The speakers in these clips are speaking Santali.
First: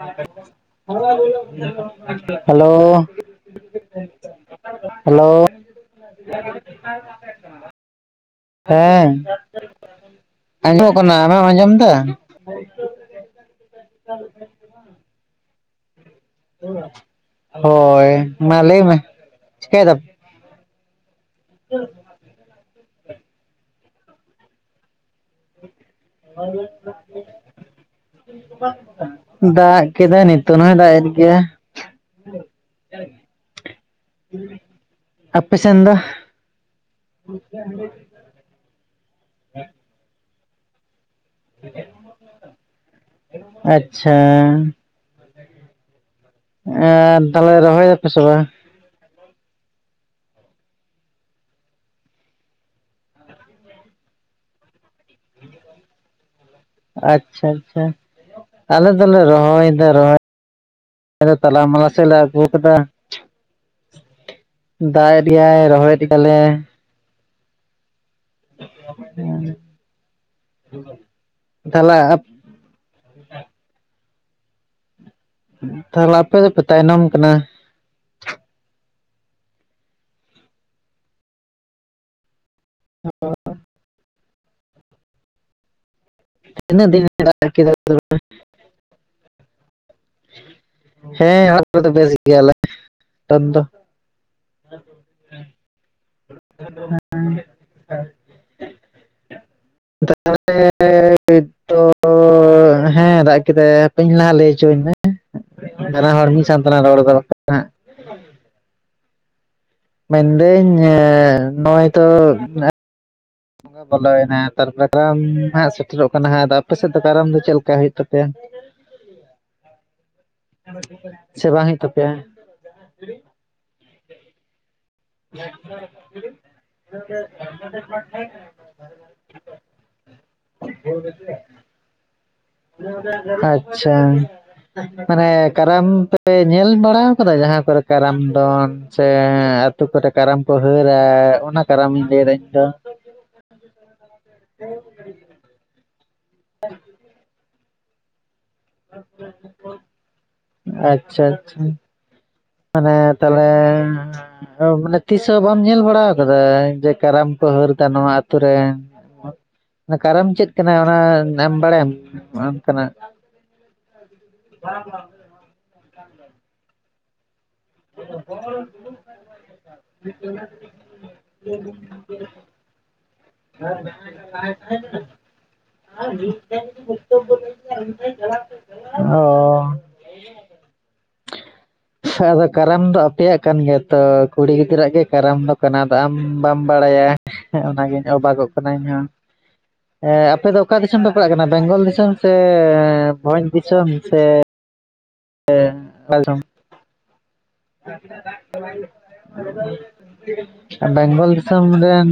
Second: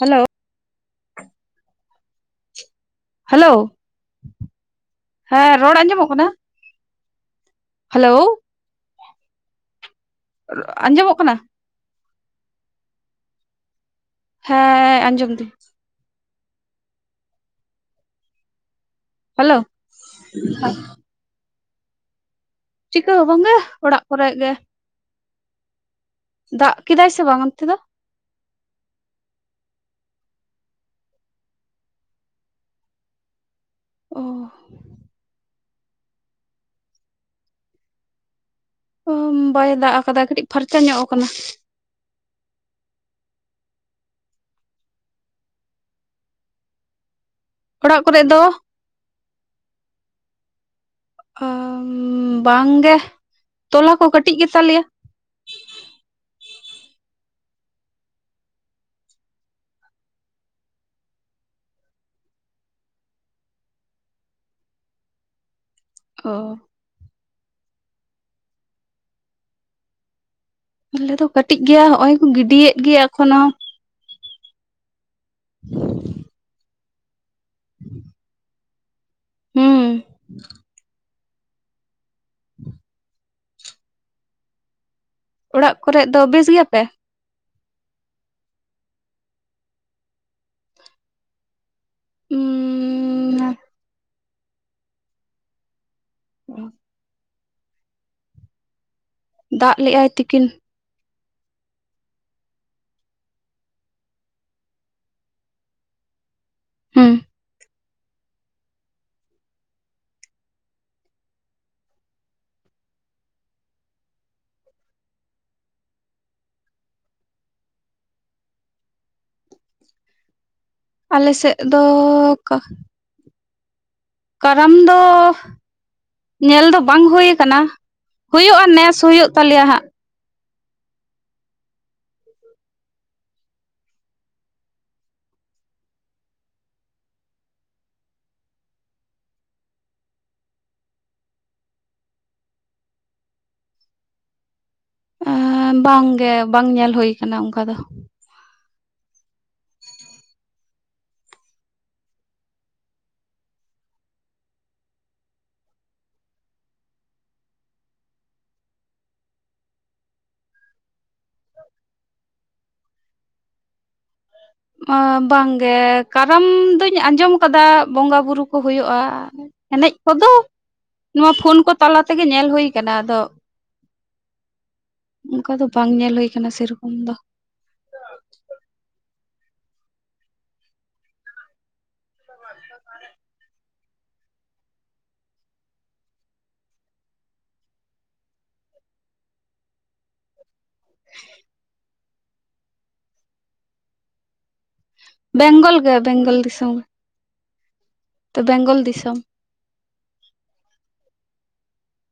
Hello hello. ᱦᱮᱞᱳᱣ ᱦᱮᱞᱳ ᱦᱮᱸ ᱨᱚᱲ ᱟᱸᱡᱚᱢᱚᱜ ᱠᱟᱱᱟ? [inaudible] ᱦᱮᱞᱳᱣ ᱾ ᱦᱮᱸ ᱟᱸᱡᱚᱢ ᱠᱟᱱᱟ ᱟᱢᱮᱢ ᱟᱸᱡᱚᱢ ᱫᱟ? ᱦᱮᱸ ᱟᱸᱡᱚᱢ ᱫᱤᱧ ᱾ ᱦᱳᱭ ᱢᱟ ᱞᱟᱹᱭ ᱢᱮ ᱦᱮᱞᱳᱼᱼ ᱪᱤᱠᱟᱹᱭ ᱫᱟᱢ? ᱪᱤᱠᱟᱹ ᱦᱚᱸ ᱵᱟᱝ ᱜᱮ ᱚᱲᱟᱜ ᱠᱚᱨᱮᱜ ᱜᱮ ᱾ ᱫᱟᱜ ᱠᱤᱫᱟᱭ ᱥᱮ ᱵᱟᱝ ᱚᱱᱛᱮ ᱫᱚ? ᱫᱟᱜ ᱠᱮᱫᱟᱭ ᱱᱤᱛᱳ ᱦᱚᱭ ᱫᱟᱜ ᱮᱫ ᱜᱮᱭᱟ ᱚ ᱾ [inaudible] ᱟᱯᱮ ᱥᱮᱫ ᱫᱚ? ᱳᱢ ᱵᱟᱭ ᱫᱟᱜ ᱠᱟᱫᱟ ᱠᱟᱹᱴᱤᱡ ᱯᱷᱟᱨᱪᱟ ᱧᱚᱜ ᱠᱟᱱᱟ ᱾ ᱟᱪᱪᱷᱟ ᱾ ᱟᱨ ᱛᱟᱦᱞᱮ ᱨᱚᱦᱚᱭ ᱚᱲᱟᱜ ᱫᱟᱯᱮ ᱠᱚᱨᱮ ᱥᱮ ᱫᱚ ᱵᱟᱝ? ᱟᱻᱵᱟᱝ ᱜᱮ ᱛᱚᱞᱟ ᱠᱚ ᱠᱟᱹᱴᱤᱡ ᱜᱮᱛᱟ ᱞᱮᱭᱟ ᱾ ᱟᱪᱪᱷᱟ ᱟᱪᱪᱷᱟ ᱟᱞᱮ ᱫᱚᱞᱮ ᱨᱚᱦᱚᱭ ᱫᱟ ᱨᱚᱦᱚᱭ ᱟᱞᱮ ᱫᱚ ᱛᱟᱞᱟᱢᱟᱞᱟ ᱥᱮᱜ ᱞᱮ ᱟᱹᱜᱩ ᱠᱟᱫᱟ ᱾ ᱫᱟᱭ ᱤᱫᱤᱭᱟᱭ ᱨᱚᱦᱚᱭ ᱚ ᱫᱟᱞᱮ ᱾ ᱦᱩᱸ᱾ ᱟᱞᱮ ᱫᱚ ᱠᱟᱹᱴᱤᱡ ᱜᱮᱭᱟ ᱛᱟᱦᱚᱞᱮ ᱦᱚᱜᱼᱚᱭ ᱠᱚ ᱜᱤᱰᱤᱭᱮᱫ ᱜᱮᱭᱟ ᱮᱠᱷᱚᱱᱳ᱾ ᱛᱟᱦᱚᱞᱮ ᱟᱯᱮ ᱫᱚᱯᱮ ᱛᱟᱭᱱᱚᱢ ᱠᱟᱱᱟ ᱾ ᱦᱩᱸ ᱾ [inaudible] [unintelligible] ᱚᱲᱟᱜ ᱠᱚᱨᱮᱜ ᱫᱚ ᱵᱮᱥ ᱜᱮᱭᱟ ᱯᱮ? [unintelligible] ᱦᱮᱸ ᱾ ᱚᱞᱮ ᱫᱚ ᱵᱮᱥ ᱜᱮᱭᱟ ᱞᱮ, ᱴᱟᱴ ᱫᱚ ᱾ [unintelligible] [unintelligible] ᱫᱟᱜ ᱞᱮᱜᱟᱭ ᱛᱤᱠᱤᱱ ᱱᱤᱛ ᱫᱚ ᱾ ᱦᱮᱸ ᱫᱟᱜ ᱠᱮᱫᱟᱭ ᱦᱟᱯᱮ ᱤᱧ ᱞᱟᱦᱟ ᱞᱟᱹᱭ ᱦᱚᱪᱚ ᱟᱹᱧ ᱢᱮ ᱵᱟᱱᱟ ᱦᱚᱲ ᱢᱤᱫ ᱥᱟᱶ ᱛᱮᱞᱟᱝ ᱨᱚᱲ ᱦᱩᱸ ᱮᱫᱟ ᱵᱟᱠᱷᱟᱡ ᱾ ᱢᱮᱱᱫᱟᱹᱧ ᱮᱸ ᱱᱚᱜ-ᱚᱭ ᱛᱚ ᱾ ᱵᱚᱸᱜᱟ ᱵᱚᱞᱚᱭᱱᱟ ᱛᱟᱨᱯᱚᱨᱮ ᱠᱟᱨᱟᱢ ᱦᱟᱸᱜ ᱥᱮᱴᱮᱨᱚᱜ ᱠᱟᱱᱟ ᱦᱟᱸᱜ ᱟᱫᱚ ᱟᱯᱮ ᱥᱮᱫ ᱫᱚ ᱠᱟᱨᱟᱢ ᱫᱚ ᱪᱮᱫ ᱞᱮᱠᱟ ᱦᱳᱭᱳᱜ ᱛᱟᱯᱮᱭᱟ? ᱥᱮ ᱵᱟᱝ ᱦᱩᱭᱩᱜ ᱛᱟᱯᱮᱭᱟ? ᱠᱟ᱾ ᱠᱟᱨᱟᱢ ᱫᱚ ᱫᱟᱨᱮ ᱠᱷᱚᱡ [unintelligible] ᱧᱮᱞ ᱫᱚ ᱵᱟᱝ ᱦᱳᱭ ᱠᱟᱱᱟ, ᱦᱳᱭᱳᱜ-ᱟ ᱱᱮᱥ ᱦᱳᱭᱳᱜ ᱛᱟᱞᱮᱭᱟ ᱦᱟᱸᱜ᱾ [unintelligible] ᱟᱪᱪᱷᱟ᱾ ᱢᱟᱱᱮ ᱠᱟᱨᱟᱢ ᱯᱮ ᱧᱮᱞ ᱵᱟᱲᱟᱣ ᱠᱟᱫᱟ? ᱡᱟᱦᱟᱸ ᱠᱚᱨᱮ ᱠᱟᱨᱟᱢ ᱫᱚᱱ᱾ ᱥᱮ ᱟᱛᱩ ᱠᱚᱨᱮ ᱠᱟᱨᱟᱢ ᱠᱚ ᱦᱟᱹᱨᱮ ᱚᱱᱟ ᱠᱟᱨᱟᱢᱤᱧ ᱞᱟᱮᱭᱫᱟ ᱤᱧ ᱫᱚ᱾ ᱟ ᱵᱟᱝᱜᱮ ᱵᱟᱝ ᱧᱮᱞ ᱦᱳᱭ ᱠᱟᱱᱟ ᱚᱝᱠᱟ ᱫᱚ᱾ ᱟᱪᱪᱷᱟ ᱟᱪᱪᱷᱟ᱾ ᱢᱟᱱᱮ ᱛᱟᱦᱚᱞᱮ ᱟᱫᱚ ᱢᱟᱱᱮ ᱛᱤᱥ ᱦᱚᱸ ᱵᱟᱢ ᱧᱮᱞ ᱵᱟᱲᱟᱣ ᱠᱟᱫᱟ ᱡᱮ ᱠᱟᱨᱟᱢ ᱠᱚ ᱦᱟᱹᱨ ᱮᱫᱟ ᱱᱚᱣᱟ ᱟᱛᱳ ᱨᱮ᱾ ᱚᱱᱟ ᱠᱟᱨᱟᱢ ᱪᱮᱫ ᱠᱟᱱᱟ? ᱚᱱᱟ ᱟᱢ ᱵᱟᱲᱟᱭᱟᱢ ᱚᱱᱠᱟᱱᱟᱜ [inaudible] ᱵᱟᱝᱜᱮ ᱠᱟᱨᱟᱢ ᱫᱩᱧ ᱟᱸᱡᱚᱢ ᱠᱟᱫᱟ᱾ ᱵᱚᱸᱜᱟ ᱵᱩᱨᱩ ᱠᱚ ᱦᱳᱭᱳᱜ-ᱟ, ᱮᱱᱮᱡ ᱠᱚᱫᱚ ᱱᱚᱣᱟ ᱯᱷᱳᱱ ᱠᱚ ᱛᱟᱞᱟ ᱛᱮᱜᱮ ᱧᱮᱞ ᱦᱳᱭ ᱠᱟᱱᱟ ᱟᱫᱚ [unintelligible] ᱚᱝᱠᱟ ᱫᱚ ᱵᱟᱝ ᱧᱮᱞ ᱦᱳᱭ ᱠᱟᱱᱟ ᱥᱮᱨᱚᱠᱚᱢ ᱫᱚ᱾ ᱚᱻ᱾ ᱟᱫᱚ ᱠᱟᱨᱟᱢ ᱫᱚ ᱟᱯᱮᱭᱟᱜ ᱠᱟᱱ ᱜᱮᱭᱟ ᱛᱚ᱾ ᱠᱩᱲᱤ ᱜᱤᱫᱽᱨᱟᱹᱣᱟᱜ ᱜᱮ ᱠᱟᱨᱟᱢ ᱫᱚ ᱠᱟᱱᱟ ᱟᱫᱚ ᱟᱢ ᱵᱟᱢ ᱵᱟᱲᱟᱭᱟ᱾ ᱮᱸ ᱚᱱᱟᱜᱤᱧ ᱚᱵᱟᱜᱚᱜ ᱠᱟᱱᱟ ᱤᱧᱦᱚᱸ ᱮᱸ ᱟᱯᱮ ᱫᱚ ᱚᱠᱟ ᱫᱤᱥᱚᱢ ᱯᱮ ᱯᱟᱲᱟᱜ ᱠᱟᱱᱟ ᱵᱮᱝᱜᱚᱞ ᱫᱤᱥᱚᱢ ᱥᱮ ᱵᱷᱚᱸᱡᱽ ᱫᱤᱥᱚᱢ ᱥᱮ ᱵᱮᱝᱜᱚᱞ ᱜᱮ ᱵᱮᱝᱜᱚᱞ ᱫᱤᱥᱚᱢ᱾ ᱵᱮᱝᱜᱚᱞ ᱫᱤᱥᱚᱢ᱾ [inaudible] ᱵᱮᱝᱜᱚᱞ ᱫᱤᱥᱚᱢ ᱨᱮᱱ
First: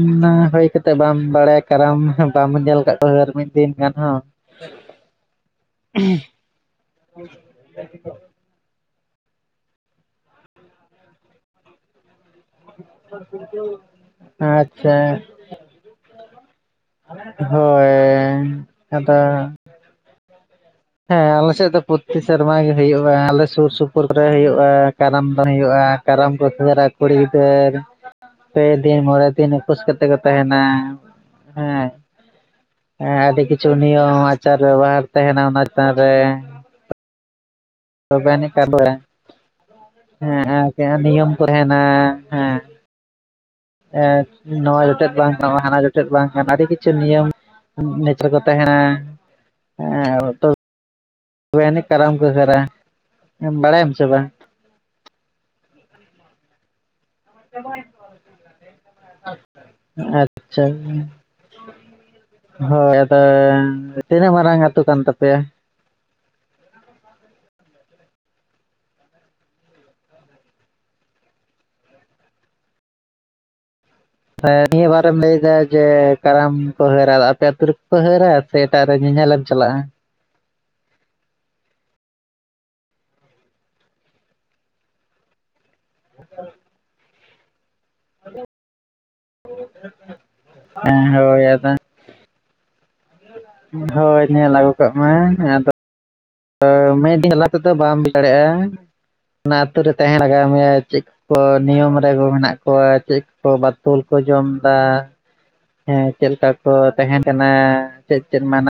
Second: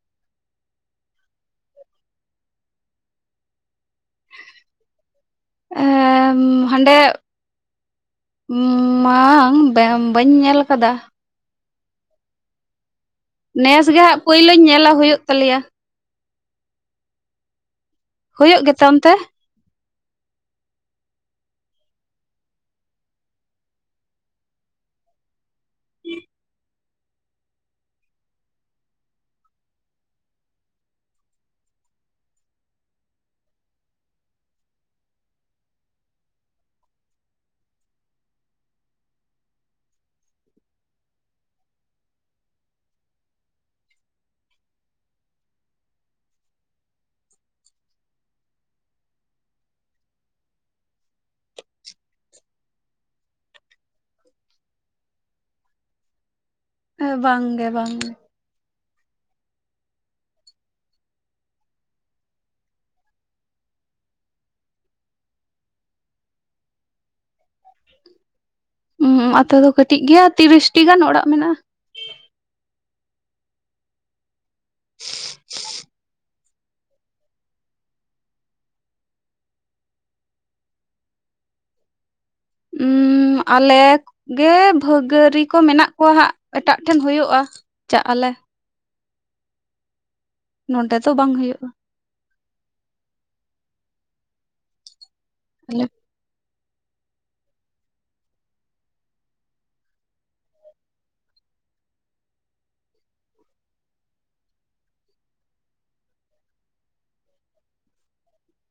ᱦᱩᱭ ᱠᱟᱛᱮ ᱵᱟᱢ ᱵᱟᱲᱟᱭᱟ ᱠᱟᱨᱟᱢ ᱵᱟᱢ ᱧᱮᱞ ᱠᱟᱫ ᱠᱚᱣᱟ ᱟᱨ ᱠᱟᱨᱢᱤ ᱾ ᱫᱤᱱ ᱜᱟᱱ ᱦᱚ᱾ ᱮᱸᱻ ᱦᱟᱸᱰᱮ᱾ ᱵᱟᱝ ᱵᱟᱹᱧ ᱧᱮᱞ ᱠᱟᱫᱟ᱾ [inaudible] ᱱᱮᱥ ᱜᱮᱸᱦᱟᱜ ᱯᱳᱭᱞᱳᱧ ᱧᱮᱞᱟ ᱟᱪᱪᱷᱟ ᱦᱳᱭᱳᱜ ᱛᱟᱞᱮᱭᱟ᱾ ᱦᱩᱭᱩᱜ ᱦᱳᱭ ᱜᱮᱛᱮ ᱚᱱᱛᱮ ᱟᱫᱚ᱾ ᱦᱮᱸ ᱟᱞᱮᱥᱮᱫ ᱫᱚ ᱯᱨᱚᱛᱤ ᱥᱮᱨᱢᱟ ᱜᱮ ᱦᱳᱭᱳᱜᱼᱟ, ᱟᱞᱮ ᱥᱩᱨ ᱥᱩᱯᱩᱨ ᱨᱮ ᱦᱳᱭᱳᱜᱼᱟ᱾ ᱠᱟᱨᱟᱢ ᱫᱚᱱ ᱦᱳᱭᱳᱜᱼᱟ ᱠᱟᱨᱟᱢ [unintelligible] ᱨᱮ ᱟᱫᱷᱠᱩᱲᱤ ᱜᱤᱫᱟᱹᱨᱼᱼ ᱯᱮ ᱫᱤᱱ ᱢᱚᱬᱮ ᱫᱤᱱ ᱩᱯᱟᱹᱥ ᱠᱟᱛᱮᱜ ᱠᱚ ᱛᱟᱦᱮᱱᱟ᱾ ᱦᱮᱸᱼᱼ ᱦᱮᱸ ᱟᱹᱰᱤ ᱠᱤᱪᱷᱩ ᱱᱤᱭᱚᱢ ᱟᱪᱟᱨ ᱵᱮᱵᱚᱦᱟᱨ ᱛᱟᱦᱮᱱᱟ ᱚᱱᱟ ᱪᱮᱛᱟᱱ ᱨᱮ᱾ ᱛᱚᱵᱮᱱᱤ [unintelligible] ᱦᱮᱸ ᱟᱨ ᱡᱟᱦᱟᱸ ᱱᱤᱭᱚᱢ ᱠᱚ ᱛᱟᱦᱮᱱᱟ ᱦᱮᱸᱼᱼ ᱮᱸᱻ ᱱᱚᱣᱟ ᱡᱚᱴᱮᱫ ᱵᱟᱝ ᱱᱟ ᱦᱟᱱᱟ ᱡᱚᱴᱮᱫ ᱵᱟᱝ ᱜᱟᱱᱟ ᱟᱹᱰᱤ ᱠᱤᱪᱷᱩ ᱱᱤᱭᱚᱢᱼᱼ ᱱᱮᱪᱟᱨ ᱠᱚ ᱛᱟᱦᱮᱱᱟ ᱛᱟᱦᱮᱱᱟ᱾ [unintelligible] ᱛᱚᱵᱮ ᱟᱱᱤᱡ ᱠᱟᱨᱟᱢ ᱠᱚ ᱦᱟᱹᱨᱟ, ᱵᱟᱲᱟᱭᱟᱢ ᱥᱮ ᱵᱟᱝ? ᱮᱻ ᱵᱟᱝᱜᱮ ᱵᱟᱝ᱾ ᱟᱪᱷᱟ᱾ ᱦᱚᱭ ᱟᱫᱚ ᱛᱤᱱᱟᱹᱜ ᱢᱟᱨᱟᱝ ᱟᱛᱩ ᱠᱟᱱ ᱛᱟᱯᱮᱭᱟ? ᱩᱸᱻ ᱟᱛᱩ ᱫᱚ ᱠᱟᱹᱴᱤᱡ ᱜᱮᱭᱟ ᱛᱤᱨᱤᱥᱴᱤ ᱜᱟᱱ ᱚᱲᱟᱜ ᱢᱮᱱᱟᱜᱼᱟ᱾ ᱮᱻ ᱱᱤᱭᱟᱹ ᱵᱟᱨᱮᱢ ᱞᱟᱹᱭᱫᱟ ᱡᱮᱼᱼ ᱠᱟᱨᱟᱢ ᱠᱚ ᱦᱟᱹᱨᱟ ᱟᱫᱚ ᱟᱯᱮ ᱟᱹᱛᱩ ᱨᱮ ᱠᱚ ᱦᱟᱹᱨᱟ ᱥᱮ ᱮᱴᱟᱜ ᱨᱮ ᱧᱮᱧᱮᱞᱮᱢ ᱪᱟᱞᱟᱜᱼᱟ? ᱩᱸᱻ ᱟᱞᱮ ᱜᱮ ᱵᱷᱟᱹᱜᱟᱹᱨᱤᱼᱼ ᱠᱚ ᱢᱮᱱᱟᱜ ᱠᱚᱣᱟ ᱦᱟᱸᱜ ᱮᱴᱟᱜ ᱴᱷᱮᱱ ᱦᱳᱭᱳᱜᱼᱟ ᱪᱟᱜᱼᱟᱞᱮ᱾ [unintelligible] ᱱᱚᱰᱮ ᱫᱚ ᱮᱸ ᱵᱟᱝ ᱦᱳᱭ ᱦᱩᱭᱩᱜᱼᱟ ᱟᱫᱚᱼᱼ ᱦᱮᱸ ᱦᱳᱭ ᱧᱮᱞ ᱟᱹᱜᱩ ᱠᱟᱜ ᱢᱮ, ᱟᱫᱚ [inaudible] ᱢᱤᱫ ᱫᱤᱱ ᱡᱟᱞᱟ ᱛᱮᱫᱚ ᱵᱟᱢ ᱦᱩᱭ ᱫᱟᱲᱮᱭᱟᱜᱼᱟ ᱚᱱᱟ ᱟᱹᱛᱩ ᱨᱮ ᱛᱟᱦᱮᱸ ᱞᱟᱜᱟᱣ ᱢᱮᱭᱟ ᱪᱮᱫ ᱠᱚ ᱱᱤᱭᱚᱢ ᱨᱮᱜᱮ ᱢᱮᱱᱟᱜ ᱠᱚᱣᱟ ᱪᱮᱫ ᱠᱚ ᱵᱟᱛᱚᱞ ᱠᱚ ᱡᱚᱢ ᱮᱫᱟ᱾ ᱦᱮᱸ ᱪᱮᱫ ᱞᱮᱠᱟ ᱠᱚ ᱛᱟᱦᱮᱱ ᱠᱟᱱᱟ ᱪᱮᱫ ᱪᱮᱫ ᱢᱟᱱᱟ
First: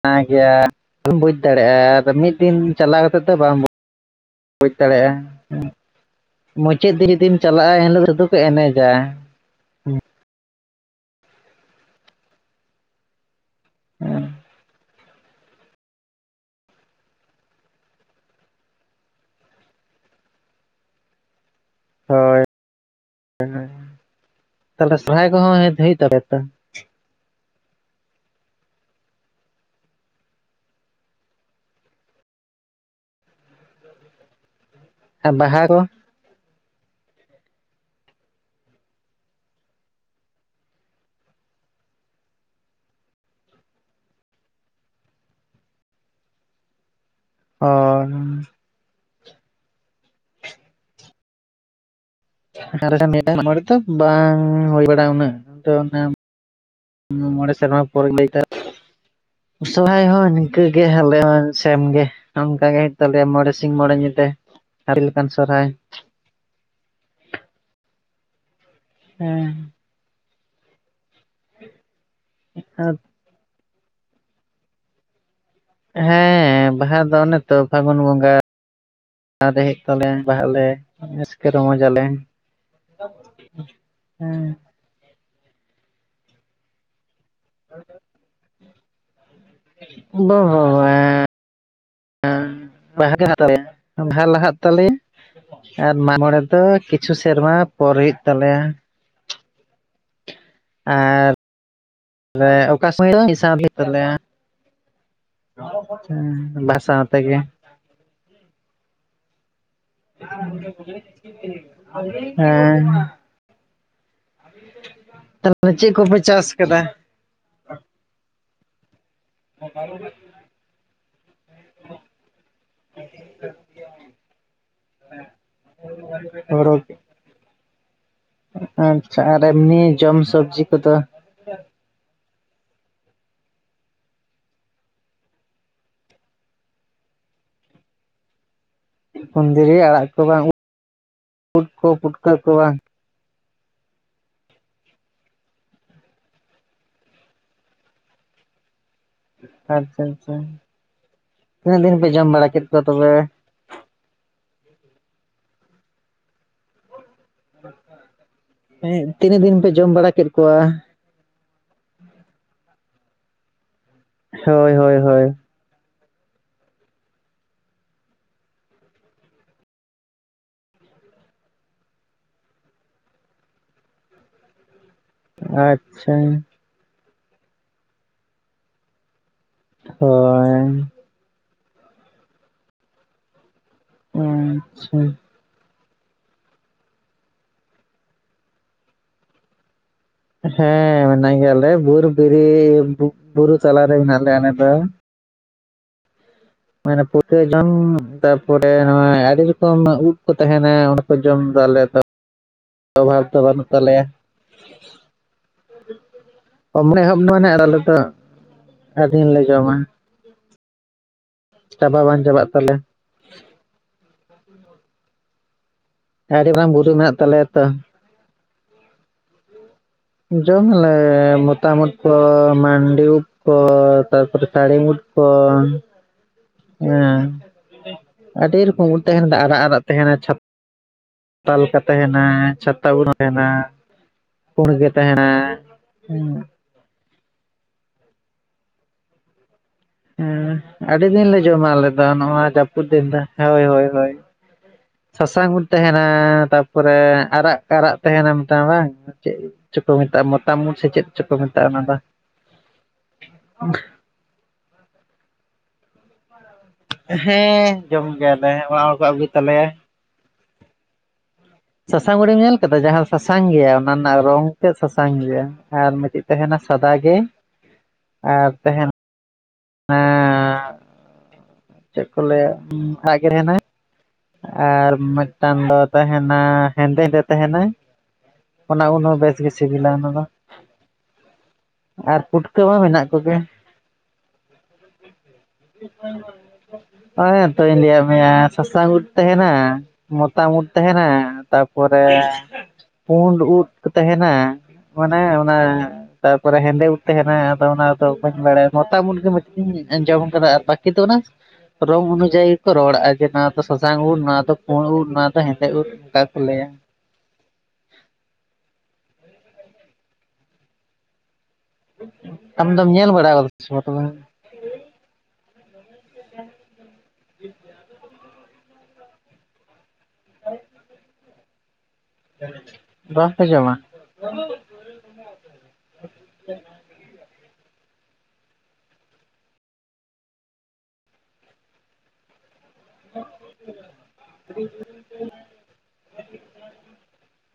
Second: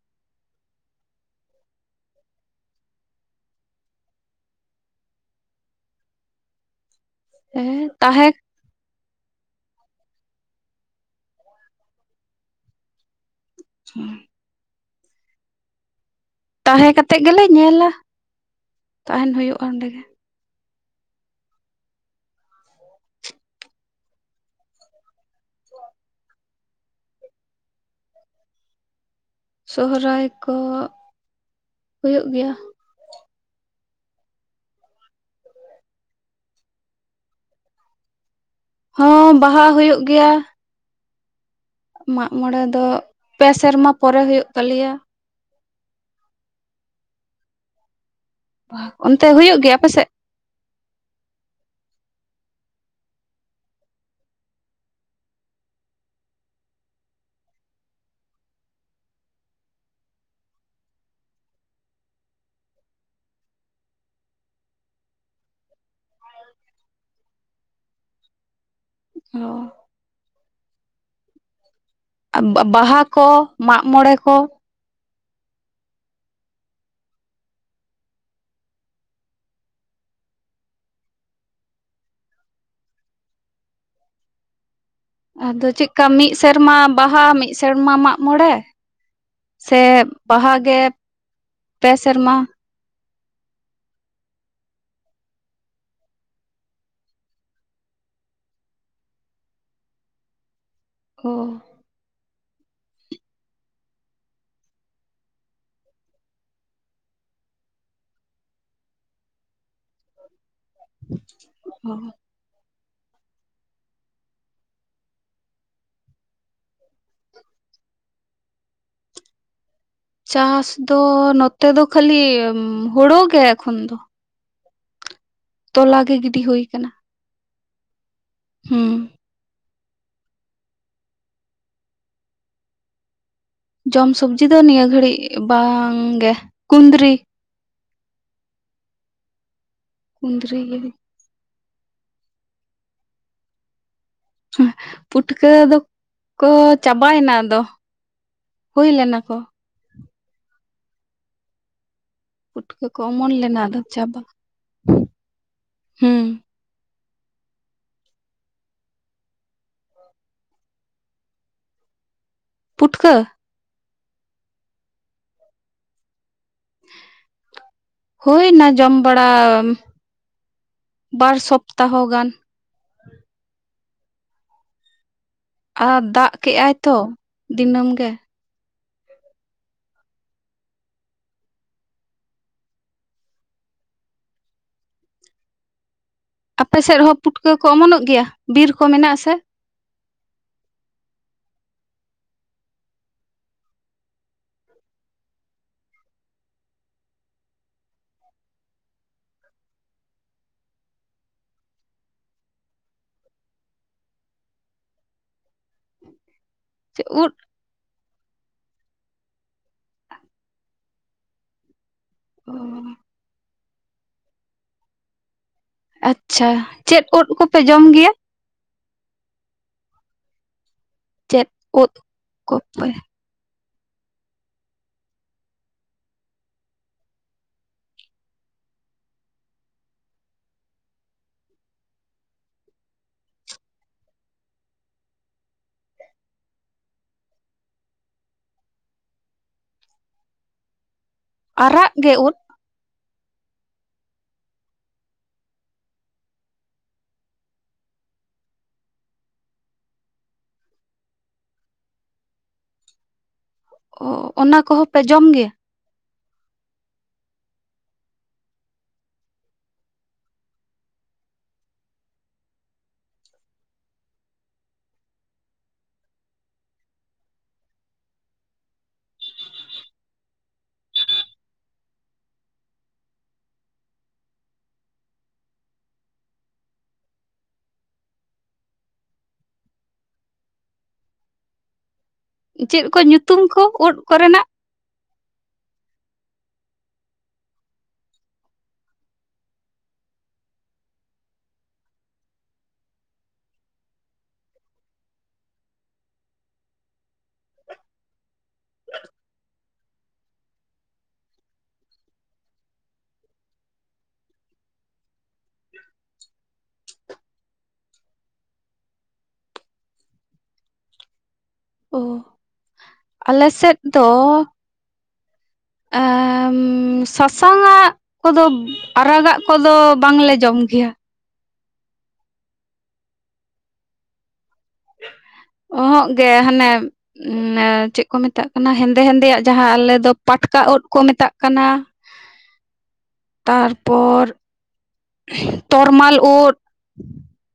-ᱱᱟ ᱜᱮᱭᱟ ᱵᱟᱢ ᱵᱩᱡᱽ ᱫᱟᱲᱮᱭᱟᱜᱼᱟ ᱟᱫᱚ ᱢᱤᱫ ᱫᱤᱱ ᱪᱟᱞᱟᱣ ᱠᱟᱛᱮ ᱫᱚ ᱵᱟᱢ ᱵᱩᱡᱽ ᱫᱟᱲᱮᱭᱟᱜᱼᱟ ᱢᱩᱪᱟᱹᱫ ᱨᱮ ᱡᱩᱫᱤᱢ ᱪᱟᱞᱟᱜᱼᱟ ᱦᱮᱸ ᱮᱱᱦᱤᱞᱳᱜ ᱥᱩᱫᱩ ᱛᱟᱦᱮᱸ ᱠᱚ ᱮᱱᱮᱡᱟ᱾ ᱦᱩᱸ ᱛᱟᱦᱮᱸ ᱠᱟᱛᱮᱜ ᱜᱮᱞᱮ ᱧᱮᱞᱟ᱾ ᱛᱟᱦᱮᱱ ᱦᱩᱭᱩᱜ-ᱟ ᱚᱸᱰᱮ ᱜᱮ᱾ ᱦᱳᱭ [unintelligible] ᱛᱟᱦᱚᱞᱮ ᱥᱚᱨᱦᱟᱭ ᱠᱚᱦᱚᱸ [unintelligible] ᱛᱟᱯᱮᱭᱟ ᱛᱚ? ᱥᱚᱦᱨᱟᱭ ᱠᱚ ᱦᱩᱭᱩᱜ ᱜᱮᱭᱟ᱾ ᱟᱨ ᱵᱟᱦᱟ ᱫᱚ? ᱦᱚᱸ ᱵᱟᱦᱟ ᱦᱩᱭᱩᱜ ᱜᱮᱭᱟ᱾ ᱢᱟᱜ ᱢᱚᱬᱮ ᱫᱚ ᱯᱮ ᱥᱮᱨᱢᱟ ᱯᱚᱨᱮ ᱦᱩᱭᱩᱜ ᱛᱟᱞᱮᱭᱟ᱾ ᱚᱻ ᱚᱱᱛᱮ ᱦᱩᱭᱩᱜ ᱜᱮᱭᱟ ᱟᱯᱮ ᱥᱮᱫ? [unintelligible] ᱵᱟᱝ ᱦᱩᱭ ᱵᱟᱲᱟᱜ ᱩᱱᱟᱹᱜ ᱫᱚ ᱚᱱᱟ᱾ ᱦᱩᱸ ᱢᱚᱬᱮ ᱥᱮᱨᱢᱟ ᱯᱚᱨᱮᱧ ᱞᱟᱹᱭ ᱫᱟ ᱾ ᱥᱚᱨᱦᱟᱭ ᱦᱚᱸ ᱱᱤᱝᱠᱟᱹ ᱜᱮ ᱟᱞᱮ ᱦᱚ ᱥᱮᱢ ᱜᱮ᱾ ᱚᱱᱠᱟ ᱜᱮ ᱦᱩᱭᱩᱜ ᱛᱟᱞᱮᱭᱟ ᱢᱚᱬᱮ ᱥᱤᱧ ᱢᱚᱬᱮ ᱧᱤᱫᱟᱹ ᱦᱟᱹᱛᱤ ᱞᱮᱠᱟᱱ ᱥᱚᱨᱦᱟᱭ᱾ ᱦᱮᱸ ᱵᱟᱦᱟ ᱠᱚ ᱢᱟᱜ ᱢᱚᱬᱮ ᱠᱚ? ᱦᱮᱸ ᱵᱟᱦᱟ ᱫᱚ ᱚᱱᱮ ᱛᱚ ᱯᱷᱟᱜᱩᱱ ᱵᱚᱸᱜᱟ᱾ [unintelligible] ᱛᱟᱞᱮᱭᱟ ᱵᱟᱦᱟᱜ ᱟᱞᱮ ᱨᱟᱹᱥᱠᱟᱹ ᱨᱚᱢᱚᱡ ᱟᱞᱮ᱾ ᱦᱮᱸ ᱟᱫᱚ ᱪᱮᱫ ᱞᱮᱠᱟ ᱢᱤᱫ ᱥᱮᱨᱢᱟ ᱵᱟᱦᱟ ᱢᱤᱫ ᱥᱮ ᱥᱮᱨᱢᱟ ᱢᱟᱜ ᱢᱚᱬᱮ, ᱥᱮ ᱵᱟ ᱵᱟᱦᱟ ᱵᱟ ᱜᱮ ᱵᱟ ᱯᱮ ᱥᱮᱨᱢᱟ? ᱵᱟᱦᱟ [unintelligible] ᱛᱟᱞᱮᱭᱟ ᱵᱟᱦᱟ ᱞᱟᱦᱟᱜ ᱛᱟᱞᱮᱭᱟ᱾ ᱟᱨ ᱢᱟᱜᱢᱚᱬᱮ ᱫᱚ ᱠᱤᱪᱷᱩ ᱥᱮᱨᱢᱟ ᱯᱚᱨ ᱦᱩᱭᱩᱜ ᱛᱟᱞᱮᱭᱟ᱾ ᱚ ᱟᱨ ᱚᱠᱟ ᱥᱟᱢᱚᱭ ᱫᱚ ᱢᱤᱫ [unintelligible] ᱦᱩᱭᱩᱜ ᱛᱟᱞᱮᱭᱟ ᱵᱟᱦᱟ ᱥᱟᱣ ᱛᱮᱜᱮ᱾ [unintelligible] ᱚ ᱮᱸ, ᱛᱟᱨ ᱯᱨᱮ ᱪᱮᱫ ᱠᱚᱯᱮ ᱪᱟᱥ ᱟᱠᱟᱫᱟ? [unintelligible] ᱪᱟᱥ ᱫᱚ ᱱᱚᱛᱮ ᱫᱚ ᱠᱷᱟᱹᱞᱤ ᱦᱳᱲᱳ ᱜᱮ ᱮᱠᱷᱚᱱ ᱫᱚ᱾ [unintelligible] ᱛᱚᱞᱟ ᱜᱮ ᱜᱤᱰᱤ ᱦᱳᱭ ᱦᱳᱲᱳ ᱠᱟᱱᱟ᱾ ᱦᱩᱸ ᱟᱪᱪᱷᱟ, ᱟᱨ ᱮᱢᱱᱤ ᱡᱚᱢ ᱥᱚᱵᱡᱤ ᱠᱚᱫᱚ? ᱡᱚᱢ ᱥᱚᱵᱡᱤ ᱫᱚ ᱱᱤᱭᱟᱹ ᱜᱷᱟᱹᱲᱤᱡ ᱵᱟᱝ ᱜᱮ ᱠᱩᱸᱫᱽᱨᱤ, ᱠᱩᱸᱫᱨᱤ ᱟᱲᱟᱜ ᱠᱚ ᱵᱟᱝ ᱠᱩᱱᱫᱨᱤ ᱜᱮ, ᱩᱫ ᱠᱚ ᱯᱩᱴᱠᱚᱹ ᱠᱚᱭᱟ ᱯᱩᱴᱠᱟᱹ ᱫᱚᱠᱚ ᱪᱟᱵᱟᱭᱮᱱᱟ ᱟᱫᱚ, ᱦᱩᱭ ᱞᱮᱱᱟ ᱠᱚ᱾ ᱟᱪᱪᱷᱟ, ᱟᱪᱪᱷᱟ, ᱛᱤᱱᱟᱹᱜ ᱫᱤᱱ ᱯᱮ ᱡᱚᱢ ᱵᱟᱲᱟ ᱠᱮᱫ ᱯᱩᱴᱠᱟᱹ ᱠᱚᱣᱟ ᱠᱚ ᱛᱚᱵᱮ? ᱚᱢᱚᱱ ᱞᱮᱱᱟ ᱟᱫᱚ ᱪᱟᱵᱟ, ᱦᱩᱸ ᱢᱮᱱᱤ ᱛᱤᱱᱟᱹᱜ ᱫᱤᱱ ᱯᱮ ᱡᱚᱢ ᱵᱟᱲᱟ ᱠᱮᱫ ᱠᱚᱣᱟ? ᱯᱩᱴᱷᱠᱟᱹ ᱦᱳᱭ ᱦᱳᱭ ᱦᱳᱭ, ᱦᱳᱭᱱᱟ ᱡᱚᱢ ᱵᱟᱲᱟ ᱵᱟᱨ ᱥᱚᱯᱛᱟᱦᱚ ᱜᱟᱱ᱾ ᱟᱨ ᱟᱪᱪᱷᱟ ᱫᱟᱜ ᱠᱮᱜᱟᱭ ᱛᱚ ᱫᱤᱱᱟᱹᱢ ᱜᱮ, ᱦᱳᱭᱻ ᱚ ᱟᱪᱪᱷᱟ, ᱟᱯᱮ ᱥᱮᱫ ᱦᱚᱸ ᱯᱩᱴᱠᱟᱹ ᱠᱚ ᱚᱢᱚᱱᱚᱜ ᱜᱮᱭᱟ, ᱵᱤᱨ ᱠᱚ ᱢᱮᱱᱟᱜ ᱟᱥᱮ? ᱦᱮᱸ ᱢᱮᱱᱟᱜ ᱜᱮᱭᱟ ᱟᱞᱮ ᱵᱩᱨ ᱵᱤᱨᱤ ᱵᱩ-ᱵᱩᱨᱩ ᱛᱟᱞᱟᱨᱮ ᱢᱮᱱᱟᱜ ᱞᱮᱭᱟ ᱟᱞᱮ ᱫᱚ ᱾ ᱢᱟᱱᱮ ᱯᱩᱴᱟᱹ ᱡᱚᱢ ᱛᱟᱯᱚᱨᱮ, ᱱᱚᱣᱟ ᱟᱹᱰᱤ ᱨᱚᱠᱚᱢ ᱩᱵ ᱠᱚ ᱛᱟᱦᱮᱱᱟ ᱾ ᱡᱚᱢ ᱫᱚ ᱟᱞᱮ ᱫᱚ ᱚᱵᱷᱟᱵᱽ ᱫᱚ ᱵᱟᱹᱱᱩᱜ ᱛᱟᱞᱮᱭᱟ ᱾ ᱪᱮᱫ ᱩᱫ [unintelligible] ᱟᱞᱮ ᱫᱚ ᱟᱹᱰᱤ ᱫᱤᱱ ᱞᱮ ᱡᱚᱢᱟ᱾ ᱪᱟᱵᱟ ᱵᱟᱝ ᱪᱟᱵᱟᱜ ᱚ ᱛᱟᱞᱮ, [unintelligible] ᱟᱹᱰᱤ ᱟᱪᱪᱷᱟ, ᱢᱟᱨᱟᱝ ᱵᱩᱨᱩ ᱪᱮᱫ ᱢᱮᱱᱟᱜ ᱳᱫ ᱛᱟᱞᱮᱭᱟ ᱠᱚᱯᱮ ᱛᱚ ᱡᱚᱢ ᱜᱮᱭᱟ? ᱡᱚᱢ ᱟᱞᱮ ᱪᱮᱫ ᱩᱫ ᱢᱚᱛᱟᱢᱚᱛ ᱫᱚ ᱠᱚᱯᱮ ᱢᱟᱱᱰᱤ ᱩᱫ ᱠᱚ ᱛᱟᱨᱯᱚᱨ ᱥᱟᱲᱤ ᱩᱫ ᱠᱚ᱾ ᱮᱸ ᱟᱹᱰᱤ ᱨᱚᱠᱚᱢ ᱩᱫ ᱛᱟᱦᱮᱱᱟ, ᱟᱨᱟᱜ ᱟᱨᱟᱜ ᱛᱟᱦᱮᱱᱟ ᱪᱷᱟ ᱛᱟ ᱞᱮᱠᱟ ᱛᱟᱦᱮᱱᱟ ᱪᱷᱟᱛᱟ ᱵᱩᱱ ᱛᱟᱦᱮᱱᱟ ᱾ ᱯᱩᱺᱲ ᱜᱮ ᱛᱟᱸᱦᱮᱱᱟ ᱦᱮᱸ, ᱦᱮᱸ, ᱟᱹᱰᱤ ᱫᱤᱱ ᱞᱮ ᱡᱚᱢᱟ ᱟᱞᱮ ᱟᱨᱟᱜ ᱫᱚ ᱜᱮ ᱩᱫ ᱱᱚᱣᱟ ᱡᱟᱹᱯᱩᱫ ᱫᱤᱱ ᱫᱚ ᱦᱳᱭ ᱦᱳᱭ, ᱥᱟᱥᱟᱝ ᱩᱫ ᱛᱟᱦᱮᱱᱟ, ᱛᱟᱨᱯᱚᱨᱮ ᱟᱨᱟᱜ ᱟᱨᱟᱜ ᱛᱟᱦᱮᱱᱟ ᱢᱤᱫᱴᱟᱝ ᱵᱟᱝ? ᱪᱮᱫ ᱪᱚ ᱠᱚ ᱢᱮᱛᱟᱜᱼᱟ, ᱢᱚᱛᱟᱢ ᱩᱫ ᱥᱮ ᱪᱮᱫ ᱪᱚ ᱠᱚ ᱢᱮᱛᱟᱜᱼᱟ ᱚᱱᱟ ᱫᱚ ᱾ ᱚ ᱚᱱᱟ ᱠᱚᱦᱚᱸ ᱯᱮ ᱡᱚᱢ ᱜᱮᱭᱟ? ᱦᱮᱸ, ᱡᱚᱢ ᱜᱮᱭᱟᱞᱮ ᱚᱲᱟᱜ ᱦᱚᱲ ᱠᱚ ᱟᱹᱜᱩᱭ ᱛᱟᱞᱮᱭᱟ ᱾ ᱥᱟᱥᱟᱝ ᱩᱫ ᱮᱢ ᱧᱮᱞ ᱠᱟᱫᱟ, ᱡᱟᱦᱟᱸ ᱥᱟᱥᱟᱝ ᱜᱮᱭᱟ ᱚᱱᱟ ᱨᱮᱱᱟᱜ ᱨᱚᱝ ᱛᱮᱫ ᱥᱟᱥᱟᱝ ᱜᱮᱭᱟ ᱾ ᱟᱨ ᱢᱤᱫᱴᱤᱡ ᱛᱟᱦᱮᱱᱟ ᱥᱟᱫᱟ ᱜᱮ, ᱟᱨ ᱛᱟᱦᱮᱱᱟ ᱦᱮᱸ ᱪᱮᱫ ᱠᱚ ᱞᱟᱹᱭᱟ [unintelligible] ᱟᱨ ᱢᱤᱫᱴᱟᱝ ᱫᱚ ᱛᱟᱦᱮᱱᱟ ᱦᱮᱸᱫᱮ ᱜᱮ ᱛᱟᱦᱮᱱᱟ ᱾ ᱚᱱᱟ ᱩᱞ ᱦᱚᱸ ᱵᱮᱥ ᱜᱮ ᱥᱤᱵᱤᱞᱟ ᱚᱱᱟ ᱫᱚ ᱟᱨᱼᱼ ᱪᱮᱫ ᱠᱚ ᱧᱩᱛᱩᱢ ᱠᱚ ᱳᱫ ᱠᱚᱨᱮᱱᱟᱜ? ᱦᱚᱸᱜᱼᱚᱭ ᱛᱚ ᱞᱟᱹᱭᱟᱜ ᱢᱮᱭᱟ ᱥᱟᱥᱟᱝ ᱩᱫ᱾ ᱛᱟᱦᱮᱱᱟ ᱢᱚᱛᱟᱢ ᱳᱫ ᱛᱟᱦᱮᱱᱟ ᱛᱟᱨᱯᱚᱨᱮᱼᱼ ᱯᱩᱸᱰ ᱩᱫ ᱠᱚ ᱛᱟᱦᱮᱱᱟ ᱢᱟᱱᱮ ᱚᱱᱟᱼᱼ ᱛᱟᱨᱯᱚᱨᱮ ᱦᱮᱸᱫᱮ ᱩᱫ ᱛᱟᱦᱮᱱᱟ ᱟᱫᱚ ᱚᱱᱟᱫᱚ ᱵᱟᱹᱧ ᱵᱟᱲᱟᱭᱟ ᱢᱚᱛᱟᱢ ᱩᱫ ᱜᱮ ᱢᱤᱫᱴᱤᱡ ᱤᱧ ᱟᱸᱡᱚᱢ ᱠᱟᱫᱟ ᱟᱨ ᱵᱟᱠᱤ ᱫᱚ ᱚᱱᱟᱼᱼ ᱨᱚᱝ ᱚᱱᱩᱡᱟᱭᱤ ᱠᱚ ᱨᱚᱲᱟᱜ-ᱟ ᱡᱮ ᱱᱚᱣᱟ ᱫᱚ ᱥᱟ ᱥᱟᱥᱟᱝ ᱩᱫ ᱱᱚᱣᱟ ᱫᱚ ᱯᱩᱲ ᱩᱞ ᱱᱚᱣᱟ ᱫᱚ ᱦᱮᱸᱫᱮ ᱩᱞ ᱚᱱᱠᱟ ᱠᱚ ᱞᱟᱹᱭᱟ ᱾ ᱚ ᱟᱢ ᱫᱚᱢ ᱧᱮᱞ ᱵᱟᱲᱟ ᱟᱞᱮ ᱟᱠᱟᱫᱟ ᱥᱮ ᱥᱮᱫ ᱵᱟᱝ ᱛᱚᱵᱮ ᱫᱚᱼᱼ ᱥᱟᱥᱟᱝ ᱟᱜ ᱠᱚᱫᱚᱼᱼ ᱟᱨᱟᱜᱟᱜ ᱠᱚᱫᱚ ᱵᱟᱝᱞᱮ ᱡᱚᱢ ᱜᱮᱭᱟ ᱾ ᱵᱟᱝᱯᱮ ᱡᱚᱢᱟ? [inaudible] ᱚ ᱦᱚᱸᱜ ᱜᱮ ᱦᱟᱱᱮᱼᱼ ᱮ ᱪᱮᱫ ᱠᱚ ᱢᱮᱛᱟᱜ ᱠᱟᱱᱟ ᱦᱮᱸᱫᱮ ᱦᱮᱸᱫᱮᱭᱟᱜ ᱡᱟᱦᱟᱸ ᱟᱞᱮ ᱫᱚ ᱯᱟᱴᱠᱟ ᱩᱫ ᱠᱚ ᱢᱮᱛᱟᱜ ᱠᱟᱱᱟ ᱾ [inaudible] ᱛᱟᱨᱯᱚᱨ ᱛᱚᱨᱢᱟᱞ ᱳᱫ ᱾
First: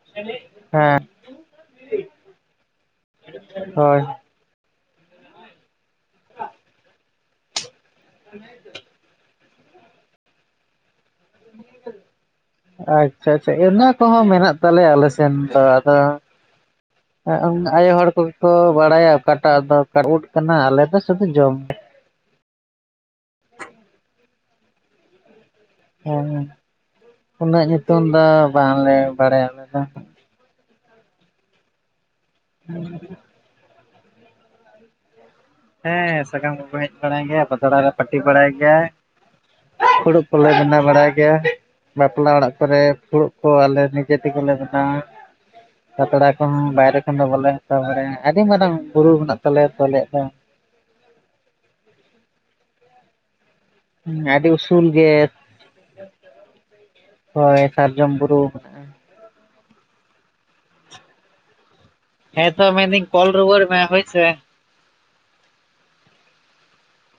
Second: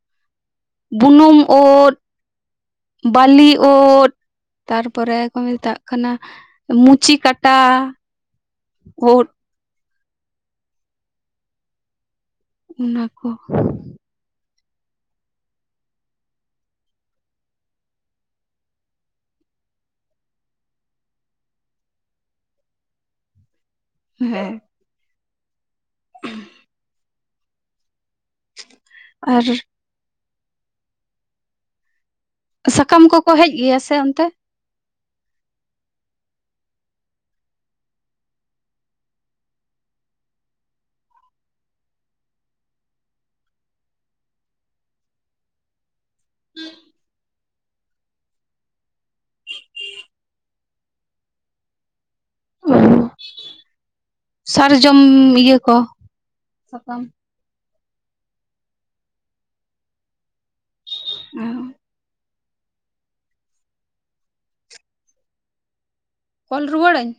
[inaudible] ᱵᱩᱱᱩᱢ ᱳᱫ, ᱵᱟᱞᱤ ᱦᱳᱭ ᱳᱫᱼᱼ ᱛᱟᱨᱯᱚᱨᱮ ᱠᱚ ᱢᱮᱛᱟᱜ ᱠᱟᱱᱟ ᱢᱩᱪᱤ ᱠᱟᱴᱟ᱾ [inaudible] ᱳᱫ᱾ ᱚᱱᱟ ᱟᱪᱪᱷᱟ ᱠᱚ ᱟᱪᱪᱷᱟ ᱼᱼ ᱠᱚᱦᱚᱸ ᱢᱮᱱᱟᱜ ᱛᱟᱞᱮᱭᱟ ᱟᱞᱮ ᱥᱮᱱ ᱫᱚ ᱟᱫᱚᱼᱼ ᱟᱭᱳ ᱦᱚᱲ ᱠᱚᱜᱮ ᱠᱚ ᱵᱟᱲᱟᱭᱟ ᱚᱠᱟᱴᱟᱜ ᱫᱚ ᱚᱠᱟ ᱳᱫ ᱠᱟᱱᱟ ᱟᱞᱮ ᱫᱚ ᱥᱩᱫᱷᱩ ᱡᱚᱢᱼᱼ ᱦᱮᱸ᱾ ᱦᱮᱸ ᱩᱱᱟᱹᱜ ᱧᱩᱛᱩᱢ ᱫᱚ ᱵᱟᱝᱞᱮ ᱟᱨ ᱵᱟᱲᱟᱭᱟ ᱟᱞᱮ ᱫᱚ᱾ ᱥᱟᱠᱟᱢ ᱠᱚᱠᱚ ᱦᱮᱡ ᱜᱮᱭᱟ ᱥᱮ ᱚᱱᱛᱮ? ᱦᱮᱸ ᱥᱟᱠᱟᱢ ᱠᱚᱠᱚ ᱦᱮᱡ ᱵᱟᱲᱟᱭ ᱜᱮᱭᱟ ᱯᱟᱛᱲᱟ ᱞᱮ ᱯᱟᱹᱴᱤ ᱵᱟᱲᱟᱭ ᱜᱮᱭᱟ᱾ ᱯᱷᱩᱲᱩᱜ ᱠᱚᱞᱮ ᱵᱮᱱᱟᱣ ᱵᱟᱲᱟᱭ ᱜᱮᱭᱟ᱾ ᱵᱟᱯᱞᱟ ᱚᱲᱟᱜ ᱠᱚᱨᱮ ᱯᱷᱩᱲᱩᱜ ᱠᱚ ᱟᱞᱮ ᱱᱤᱡᱮ ᱛᱮᱜᱮ ᱞᱮ ᱵᱮᱱᱟᱣᱟ᱾ ᱯᱟᱛᱲᱟ ᱠᱚᱦᱚᱸ ᱵᱟᱭᱨᱮ ᱠᱷᱚᱱ ᱫᱚ ᱵᱚᱞᱮ ᱦᱟᱛᱟᱣ ᱵᱟᱲᱟᱭᱟ ᱟᱹᱰᱤ ᱢᱟᱨᱟᱝ ᱵᱩᱨᱩ ᱢᱮᱱᱟᱜ ᱛᱟᱞᱮᱭᱟ ᱛᱚ ᱟᱞᱮᱭᱟᱜ ᱫᱚᱼᱼ [inaudible] [unintelligible] ᱟᱹᱰᱤ ᱩᱥᱩᱞ ᱥᱟᱨᱡᱚᱢ ᱜᱮ ᱤᱭᱟᱹ ᱠᱚ ᱥᱟᱠᱟᱢ ᱦᱳᱭ ᱥᱟᱨᱡᱚᱢ ᱵᱩᱨᱩ᱾ ᱦᱩᱸ᱾ ᱦᱮᱸ ᱛᱚ ᱢᱮᱱ ᱫᱤᱧ ᱠᱚᱞ ᱨᱩᱣᱟᱹᱲ ᱢᱮ ᱦᱳᱭ ᱥᱮ᱾ ᱠᱚᱞ ᱨᱩᱣᱟᱹᱲᱟᱹᱧ?